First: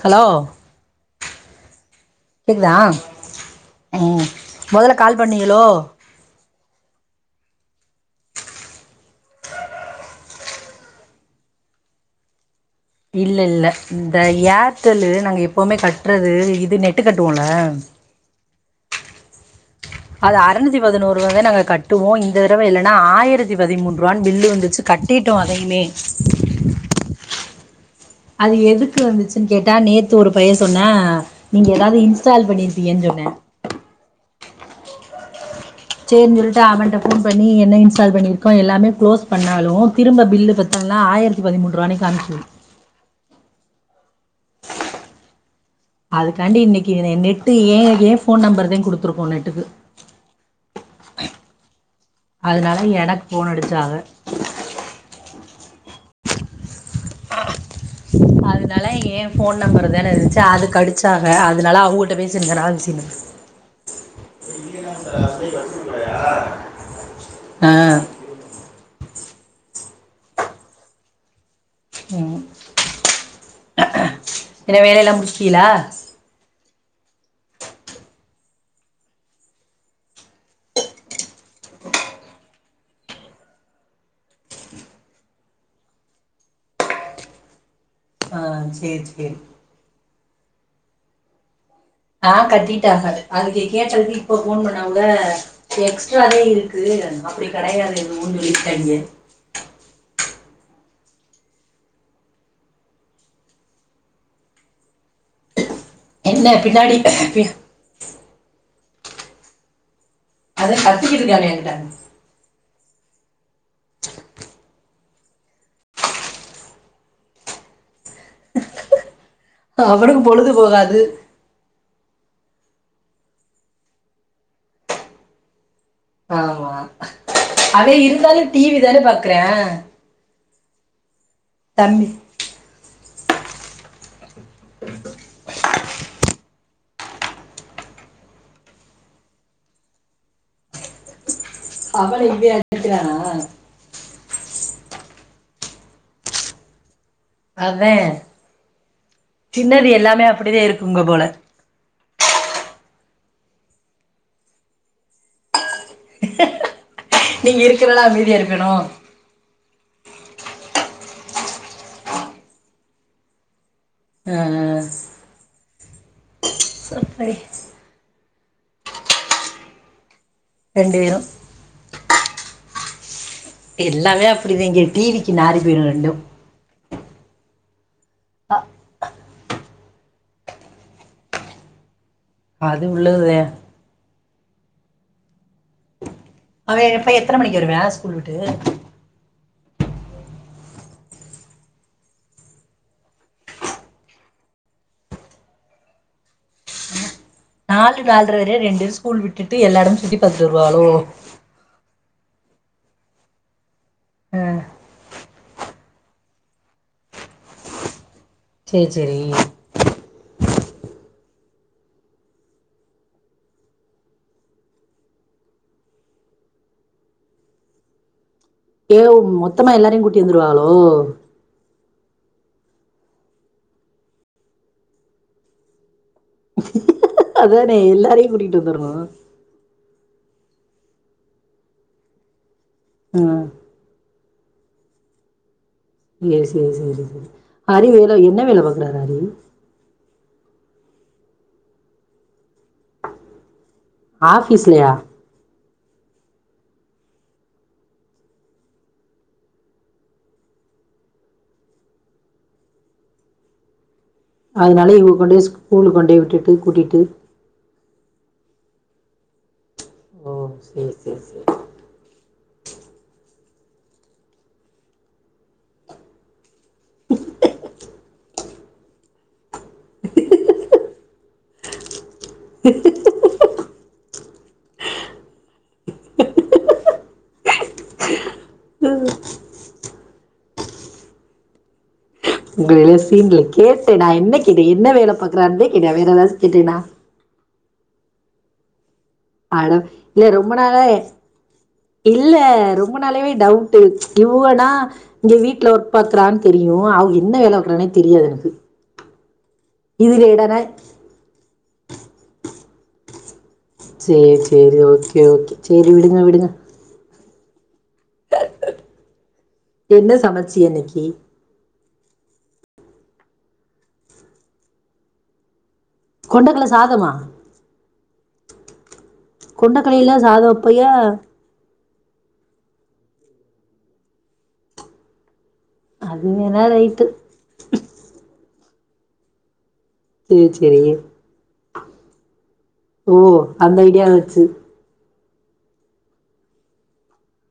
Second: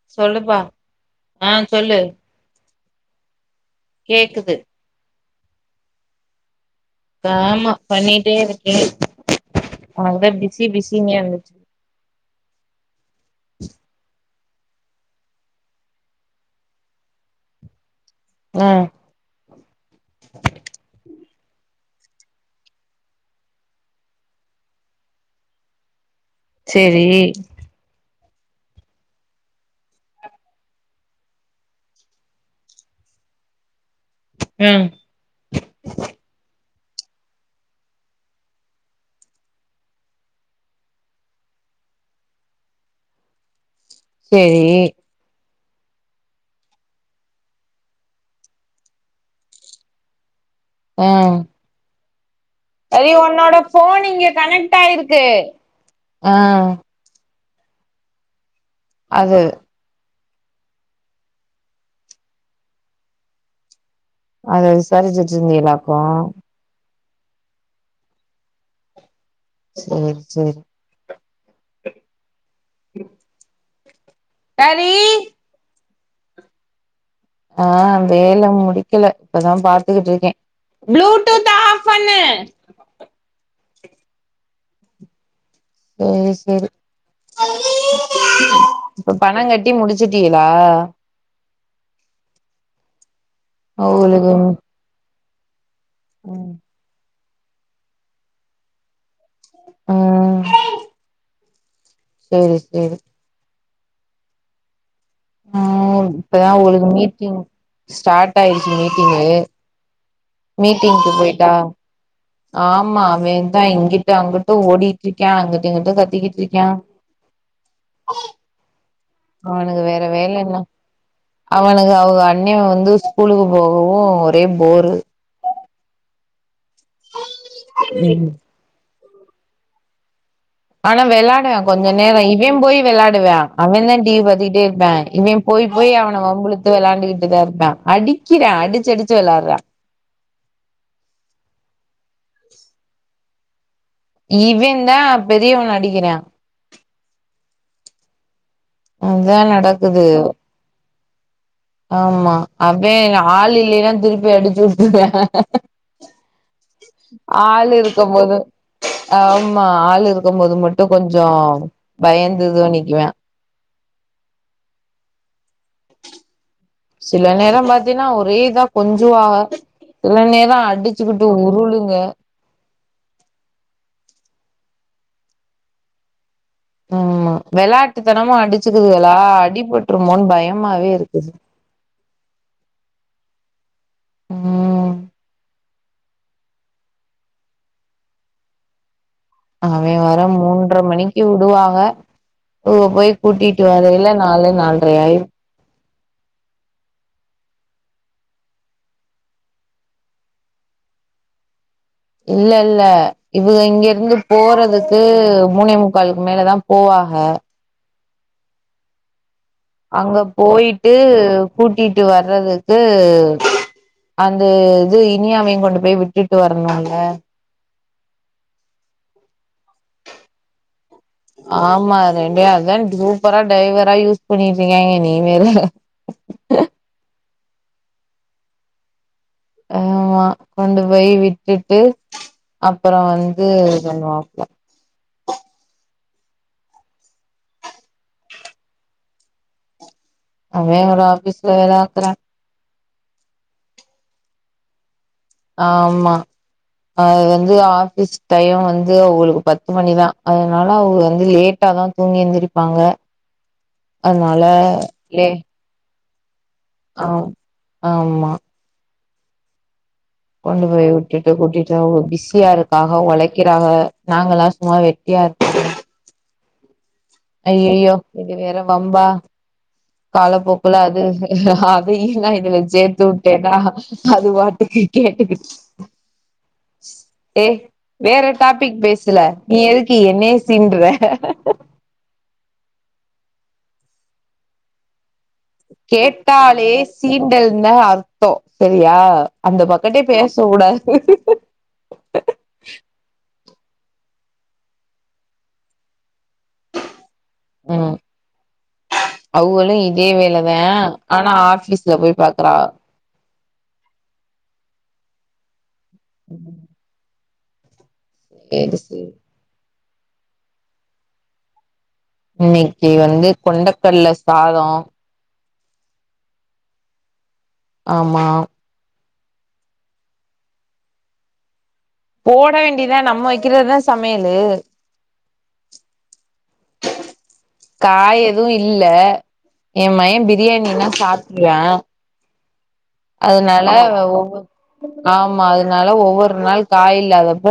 hello சொல்லுப்பா ஆ சொல்லு கேக்குதா ம் கேக்குது மொதல்ல கால் பண்ணீகளோ ஆமா பண்ணிட்டே இருக்கே அந்த பிஸி பிஸினே வந்துச்சு இல்ல இல்ல இந்த ஏர்டெல்லு நாங்க எப்பவுமே கட்றது இது நெட்டு கட்டுவோல அ அது அறுநூத்தி பதினொருவாத நாங்க கட்டுவோ இந்த தடவ என்னனா ஆயிரத்தி பதிமூன்றுவானு பில்லு வந்துச்சு கட்டிடோ அதையுமே சேரி அது எதுக்கு வந்துசுன் கேட்டா நேத்து ஒரு பய சொன்னே நீங்க எதாவ்து இன்ஸ்டால் பண்ணிருப்பியனு சொன்னே அ சேரின் சொல்ட்டு அவன்ட ஃபோன் பண்ணி என்ன இன்ஸ்டால் பண்ணிருக்கோ எல்லாமே க்ளோஸ் பண்ணாலு திரும்ப பில்லு வந் எல்லா ஆயிரத்தி பதிமூன்றுவானே காமிக்கிது சேரி அதுக்காண்டி இன்னைக்கு எ நெட்டு ஏ ஏ ஃபோன் நம்பர்தே குடுத்துருக்கோ நெட்டுக்கு ஆ அதனால எனக்கு ஃபோன் அடிச்சாக ஆ அதனால ஏ அது போன் நம்பர் தான இருந்துச்சு அதுக்கடிச் ச்சாக அதுனால அவுகட்ட பேசிருந்தனால பிஸினு அது வந் விசாரிச்சுட்டு இருந்தீங்களாக்கு அஹ் சேரி சேரி ம் ப்ப் என்ன வேலைலா முடிச்டியலா ஆ வேல முடிக்கல இப்பதா பாத்துகிட்ருக்கே ப்ளூடூத்த ஆஃப் பண்ணு சேரி சேரி ஆ சேரி இப்ப பண சேரி கட் ட்டி முடிச்சிட்டீயலா ஆ கட்டிட்டாங்க அதுக்கு கேட்டதுக்கு அவங்களுக்கு இப்ப ஃபோன் பண்ணாங்க எக்ஸ்ட்ராதே ம் இருக்கு அப்டி கெடையாது [unintelligible] சொல்லிட்டாய்ங்க ஆ சேரி சேரி ஆ இப்பதா என்ன ஒழுங் பின்னாடி மீட்டிங் ஸ்டார்ட் ஆயிருச்சு மீட்டிங்கு அதா மீட்டிங்க்கு கத்திக்கிட்டு இருக்காங்க போயிட்டா என்கிட்ட ஆமா அவேந்தா இங்கிட்டு அங்கிட்டு ஓடிட்டிருக்யா அங்கட்டு இங்கிட்டு கத்திக்கிட்டிருக்யா அவனுக்கு வேற வேல பொழுது என்ன போகாது அவனுக்கு அவுங்க அன்னே வந்து ஸ்கூலுக்கு போகவு ஒரே போரு ஆமா அவே ம் இருந்தாலு டிவி தானே பாக்குறா ஆனா வெளாடுவே கொஞ்ச தம்பி நேரோ இ இவே போயி வெளாடுவ்யா அவேந்தா டிவி பாத்துகிட்டே இருப்யா இவே போயி போயி அவன வம்புழுத்து வெளாண்டுக்கிட்டுதா இருப்யா அடிக்கிறா அடிச்சி அடிச்சி வெளாட்றா அவன இவே அடிக்கிறானா இவேந் தா பெரியவன அடிக்கிறா அதே அதா சின்னது நடக்குது எல்லாமே அப்டிதே இருக்குங்க போல ஆமா அவ்வே ஆள் இல்லேன்னா திருப்பி அடிச்சுவுட்ருவ்யா நீங்க ஆளு இருக்கறனால இருக்கம் போது அமைதியா இருக்கணு ஆமா ஆளு இருக்கம் போது மட்டு கொஞ்சோ பயந்துதா நிக்குவ்யா அ அ சில சரி நேரோ பாத்தீன்னா ஒரே இதா கொஞ்சுவாக சில நேரோ ரெண்டு பேரு அடிச்சுக்குட்டு உருளுங்க எல்லாமே அப்டிதே இங்க டி வி க்கு நாறி போயிடு ரெண்டு ம்மா வெளாட்டுத்தனமா அடிச்சிக்குதுகளா அடிபட்டுருமோன் பயமாவே இருக்குது அது உள்ளதுதே ம் அவே எப்ப எத்தன மணிக்கு வருவ்வே ஸ்கூல்வுட்டு அவே வர மூன்ற மணிக்கு வுடுவாங்க இவுக போய் கூட்டிட்டு வரேல்ல நாலு நால்ட்ரை ஆயிரு நாலு நால்ட்ர வரையு ரெண்டு ஸ்கூல் விட்டுட்டு எல்லா எடமு சுத்திபாத்துட்டு வருவாகளோ இல்ல இல்ல இவுக இங்கிருந்து ஆ போறதுக்கு மூணே முக் க்காளுக்கு மேலதா போவாக சேரி சேரி அங்க போயிட்டு கூட்டிட்டு வர்றதுக்கு அந்த இது இனியாவையு கொண்டு போய் விட்டுட்டு வரணும்ல்ல ஏவ் மொத்தமா எல்லாரையு கூட்டி வந்துருவாகளோ ஆமா ரெண்டேரு அதா சூப்பரா டைவரா யூஸ் பண்ணிட்ரீக்காய்ங்க நீ வேற அதானே எல்லாரையு கூட்டிட்டு வந்தரணு ஆமா கொண்டு போய் விட்டுட்டு அப்றோ ஆ வந்து [unintelligible] ஏ சே சே சேரி சேரி ஹரி வேல என்ன வேல பாக்குறாரு அறிவு அவே ஒரு ஆஃபீஸ்ல வேலவாக்றா ஆஃப்பீஸ்லையா ஆம்மா அது வந்து ஆஃபீஸ் டையோ வந்து அவுகளுக்கு பத்து மணிதா அதனால அவுகுக வந்து லேட்டா தா தூங்கியந்திருப்பாங்க அதனாலே இவங்க கொண்டே ஸ்கூல் கொண்டே விட்டுட்டு கூட்டிட்டு ஆவ் ஆமா ஓ கொண்டு போய் சேரி சேரி விட்டுட்டு சேரி கூட்டிட்டு அவுங்க பிஸியா இருக்காக உழைக்கிறாக நாங்கல்லாம் சும்மா வெட்டியா இரு ஐய்யய்யோ இது வேற வம்பா காலப்போக்குல அது அதையும்ல்லாம் இதுல சேத்துட் எதா அது பாட்டுக்கு கேட்டுக்குட்டு ஏ வேற டாபிக் பேசுல நீ எதுக்கு என்னய சீன்ற ஒங்கள எதும் சீன்டல கேட்டே நா என்ன கேட்டே என்ன வேல பாக்கறான்தே கேட்டே வேற ஏதாச்சும் கேட்டேன்னா சீண்டல்ன்ன அர்த்தோ சரியா அந்த அட பக்கட்டே இல்ல பேச ரொம்ப நாளா உடாது இல்ல ரொம்ப நாளவே டவுட் இவுகனா இங்க வீட்ல ஒரு பத்றான்னு தெரியும் ஆவ் இ என்ன வேலைவாக்கறானே ம் தெரியாது எனக்கு அவகளு இதே இதுல இடன வேலதா ஆனா ஆபீஸ்ல போய் பாக்குறா சேர் சேர் ஓகே ஓகே சேரி விடுங்க விடுங்க சேரி சேரி என்ன சமைச்சுக இன்னிக்கு இன்னைக்கு வந்து கொண்டக்கல்ல சாதம் கொண்டக்கல்ல சாதமா ஆமா கொண்டக்கலையல்ல சாதம் வப்பைய போட வேண்டியதா நம்ம வைக்கிறதுதா சமையலு அது வேன்னா ரைய்டு காய் எதும் இல்ல என் பைய சேரி சேரி பிரியாணினா சாப்டுவா ஓ அதனால அந்த ஐடியா ஒவ்வொ வச்சு ஆமா அதனால ஒவ்வொரு நாள் காய் இல்லாதப்ப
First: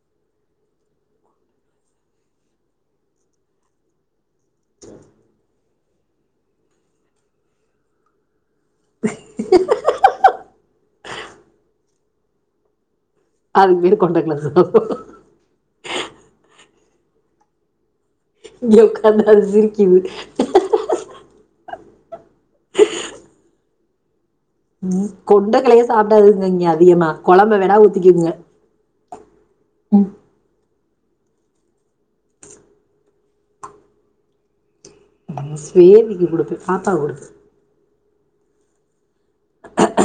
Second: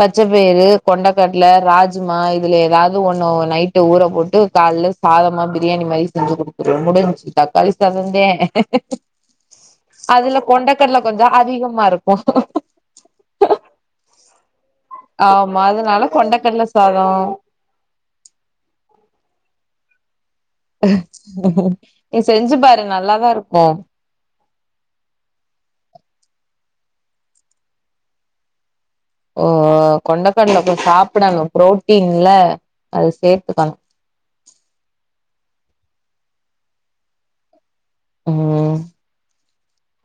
பச்சைப்பயிரு கொண்டக்கடல ராஜ்மா இதுல ஏதாவது ஒண்ணு நைட்டு ஊற போட்டு கால்ல சாதமா பிரியாணி மாரி செஞ்சு கொடுத்துருவோ முடிஞ்சு தக்காளி சாதந்தே அதுல கொண்டக்கடல கொஞ்சோ அதிகமா இருக்கு அதுக்கு பேரு கொண்டகல்ல சாதோ ஆமா அதனால கொண்டக்கடல சாதோ இங்க உட்காந்தா சிரிக்குது நீ செஞ்சு பாரு நல்லாதா இருக்கும் ம் கொண்டக்கடலையே சாப்பிடாதுங்க இங்க அதிகமா குழம்ப வேனா ஊத்திக்குங்க ஓ ஓ கொண்டக்கடல போய் சாப்பிடணும் புரோட்டீன்ல அது சேர்த்துக்கணும் நம்ம சேவிக்கு குடுத்து தாத்தா குடுத்தது ம்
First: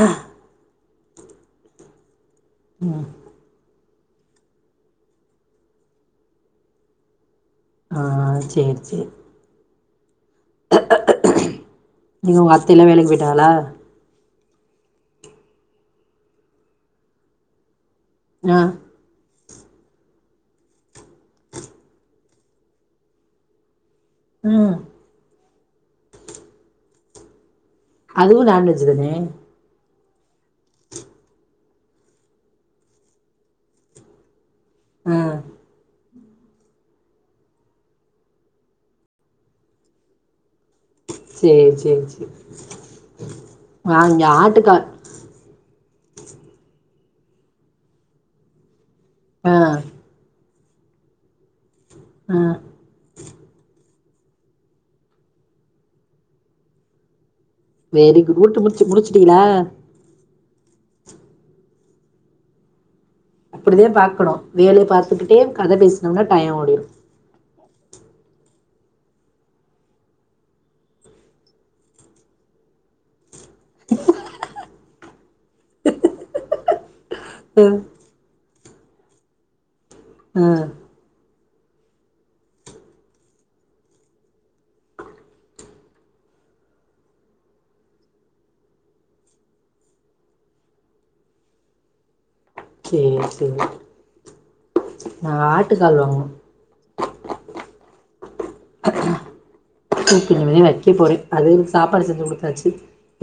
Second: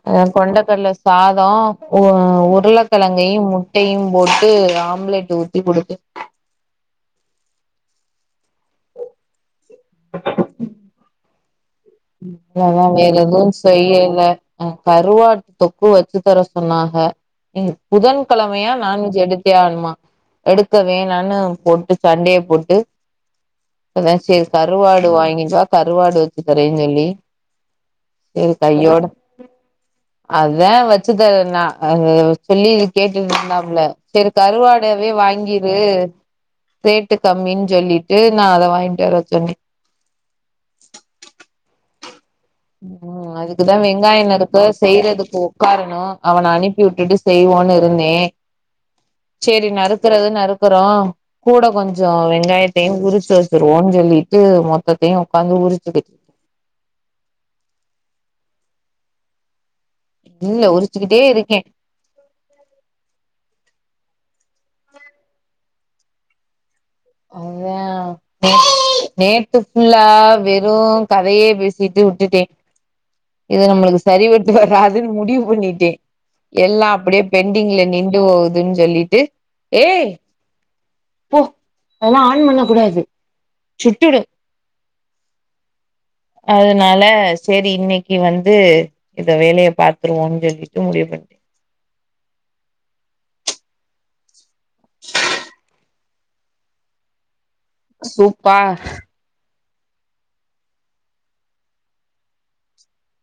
அதா கொண்டக்கல்ல சாதோ உ ஒ உருளைக்கழங்கையும் முட்டையும் போட்டு ஆம்லேட் ஊத்தி குடுத்து ஆ ஆ சேர் சேர் நீங்க உங்க எ அத்தைலா வேற வேலைக்கு போயிட்டாகளா எதுவும் செய்யல அ கருவாட்டு தொக்கு வச்சு தர சொன்னாக இன் புதன் ஆ கிழமையா நான் வேஜ் எடுத் தே ஆகணுமா எடுக்க வேணான்னு போட்டு சண்டய போட்டு அதா சரி ம் கருவாடு வாங்கின் வா கருவாடு வச்சு தரேன்னு சொல்லி அதுவு செர் நான்வெஜ் கையோட தானே அதா வச்சு தரே நா அது சொல்லி கேட்டுட்டு இருந்தாப்ல சரி கருவாடு அக்காவே ஆ வாங்கிரு ரேட்டு கம்மின் சொல்லிட்டு நா அத வாய்ங்ட்டு வர சொன்னே சேர் சேர் சேர் ம் ம் அதுக்குதா வெங்காய நறுக்க ஆட்டுக்கால் செய்றதுக்கு உக்காரனோ அவன அனுப்பி விட்டுட்டு செய்வோன்னு இருந்தே சேரி ஆ நறுக் க்குறது நறுக்குறோ கூட கொஞ்சோ ஆ வெங்காயத் மொத்தயு உரிச்சி வச்ருவோன் சொல்லிட்டு மொத்தத்தையு ஒக்காந்து உரிக்குது வெரி குட் எல்த்தியு உரிச்சி முடிச்சுட்டீங்ளா இல்ல உரிச்சுக்கிட்டே இருக்கே அப்படிதா பாக்குறோ வேலய பாத்துக்கிட்டே கத பேசின்னா டையோ ஓடிட் அவ அ நேத்து ஃபுல்லா வெறும் கதயே பேசிட்டு விட்டுட்டே இவன் நம்ளுக்கு சரிப்பட்டு வராதுன் முடிவு பண்ணிட்டே எல்லா அப்டியே அ பெண்டிங்ல நின்டு போவ்துன்னு சொல்லிட்டு ஏ ம் அதெல்லா ஆன் பண்ண கூடாது சுட்டுடோ அதனால சரி இன்னிக்கு வந்து இந்த வேலய பாத்ருவோம்னு சொல்லிட்டு முடிவு பண்ணிட்ட சேரி செரி நா ஆட்டுக்கால் வாங்குனோ சோ [unintelligible] இனிமே வெக்க போறே அதுள்ளுக் சாப்பாடு செஞ்சு குடுத்தாச்சு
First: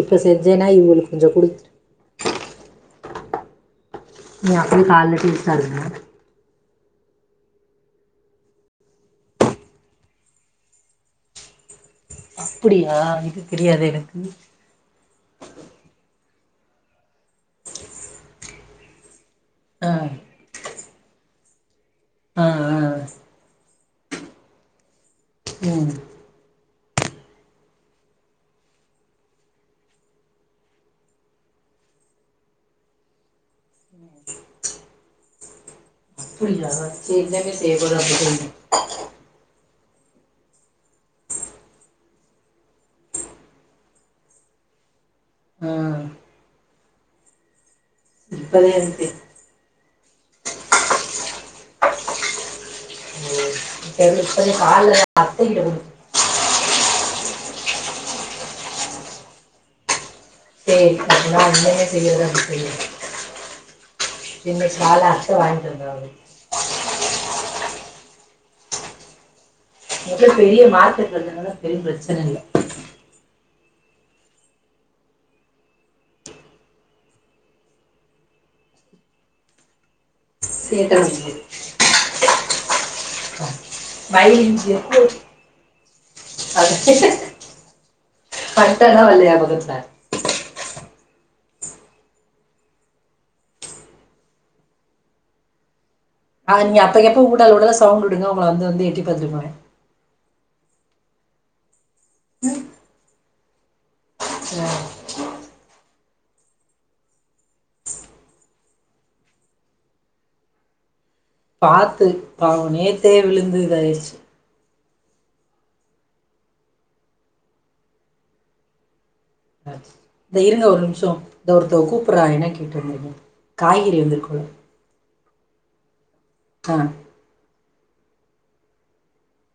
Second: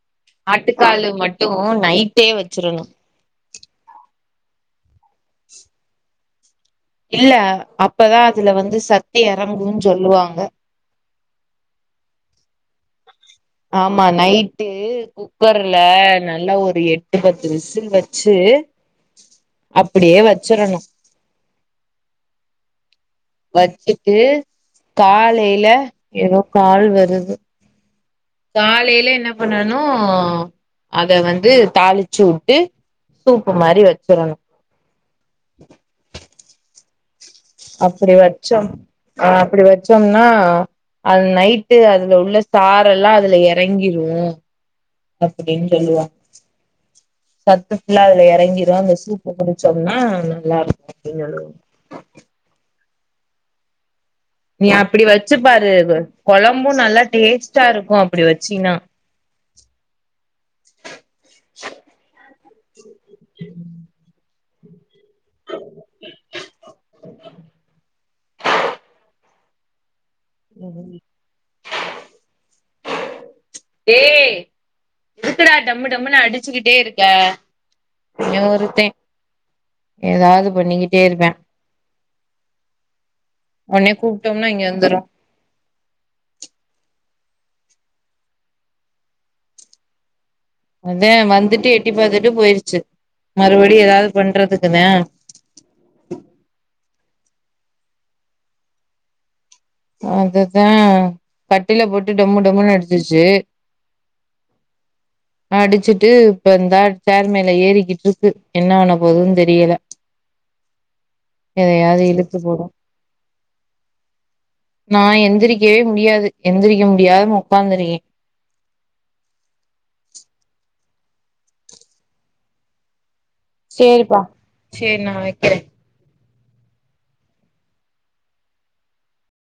இப்ப செஞ்சேன்னா இவங்களுக் கொஞ்சோ குடுத் தே வச்சிருங்க நீ அப்பயே காய்ல டீச்சரா இருங்க இல்ல அப்ப தா அதுல வந்து சத்து எறங்கும் சொல்லுவாங்க அப்படியா இது தெரியாது ஆமா எனக்கு நை ட்டு குக்கர்ல நல்லா ஒரு எட்டு பத்து விசில் வச்சு ஆ அப்படியே வச்சிருனோ அ அ அ வச்சுட்டு காலையில ம் ஏதோ கால் வருது காலைய்ல என்ன பண்ணனு அத வந்து தாளிச்சுவுட்டு சூப்பு மாரி வச்சிருனோ [inaudible] புரில்யா சேர் எல்லாமே தேது [unintelligible] ஆ் அப்டி வச்சோம்னா அது நைட்டு அதுல உள்ள சாரெல்லா அதுல எறங்கிரு அப்படின் ஆ சொல்லுவா சத்து ஃபுல்லா அதுல இப்பதே எறங்கிரோ அந்த எனக்கு சூப் இப்ப குடிச்சோம்னா நல்லா இருக் ஓரளவு ம் பர்லீஃப் நீ அப்படி வச்சு பாரு அத கொழம்பும் நல்லா டேஸ்ட்டா இருக்கும் அப்படி வச்சீன்னா செரி நா இன்னொரு முற செய்றல அப்ப செய்யுற இங்க சால அத்த வாங்கிட்டு வந்தாவ [unintelligible] பெரிய மார்க்கெட் இருக்னால பெரிய பிரச்சன இல்ல டய் இருக்கடா டம்மு டம்மு நான் அடிச்சுக்கிட்டே இருக்கேன் இவே ஒருத்தே ஏதாவ்து சேட்ட பண்ணிக்கிட்டே இருப்பாங் முடியாது ஒன்னே கூப்ட்டோம்னா இங்க வந்துரு [inaudible] பட்டல்லாம் வெளையாகாது சார் அதான் வந்துட்டு எட்டி பார்த்துட்டு போயிருச்சு மறுபடியும் ஏதாவ்து பண்றதுக்குதா ஆ நீங்க அப்பக்கப்ப ஊடால ஊடால சவுண்ட் விடுங்க உங்கள வந்து எட்டி பாத்துட்டு போவா அதுதா கட்டில போட்டு டம்மு டம்முனு அடிச்சுச்சு [inaudible] [inaudible] அடிச்சுட்டு இப்ப இந்தா சேர் மேல ஏறிக்கிட்டு இருக்கு என்ன பண்ண போதுன்னு தெரியல எதையாவது இழுத்து போடும் தே விழுந்து இதாயிறுச்சி நா எந்திரிக்கவே முடியாது எந்திரிக்க முடியாம உக்காந்துருக்கே இந்த இருங்க ஒரு நிமிஷோ இந்த ஒருத்த கூப்புறா என்னன் கேட்டு வந்துறே சேரிப்பா சேரி நா வக்கிறே ஆ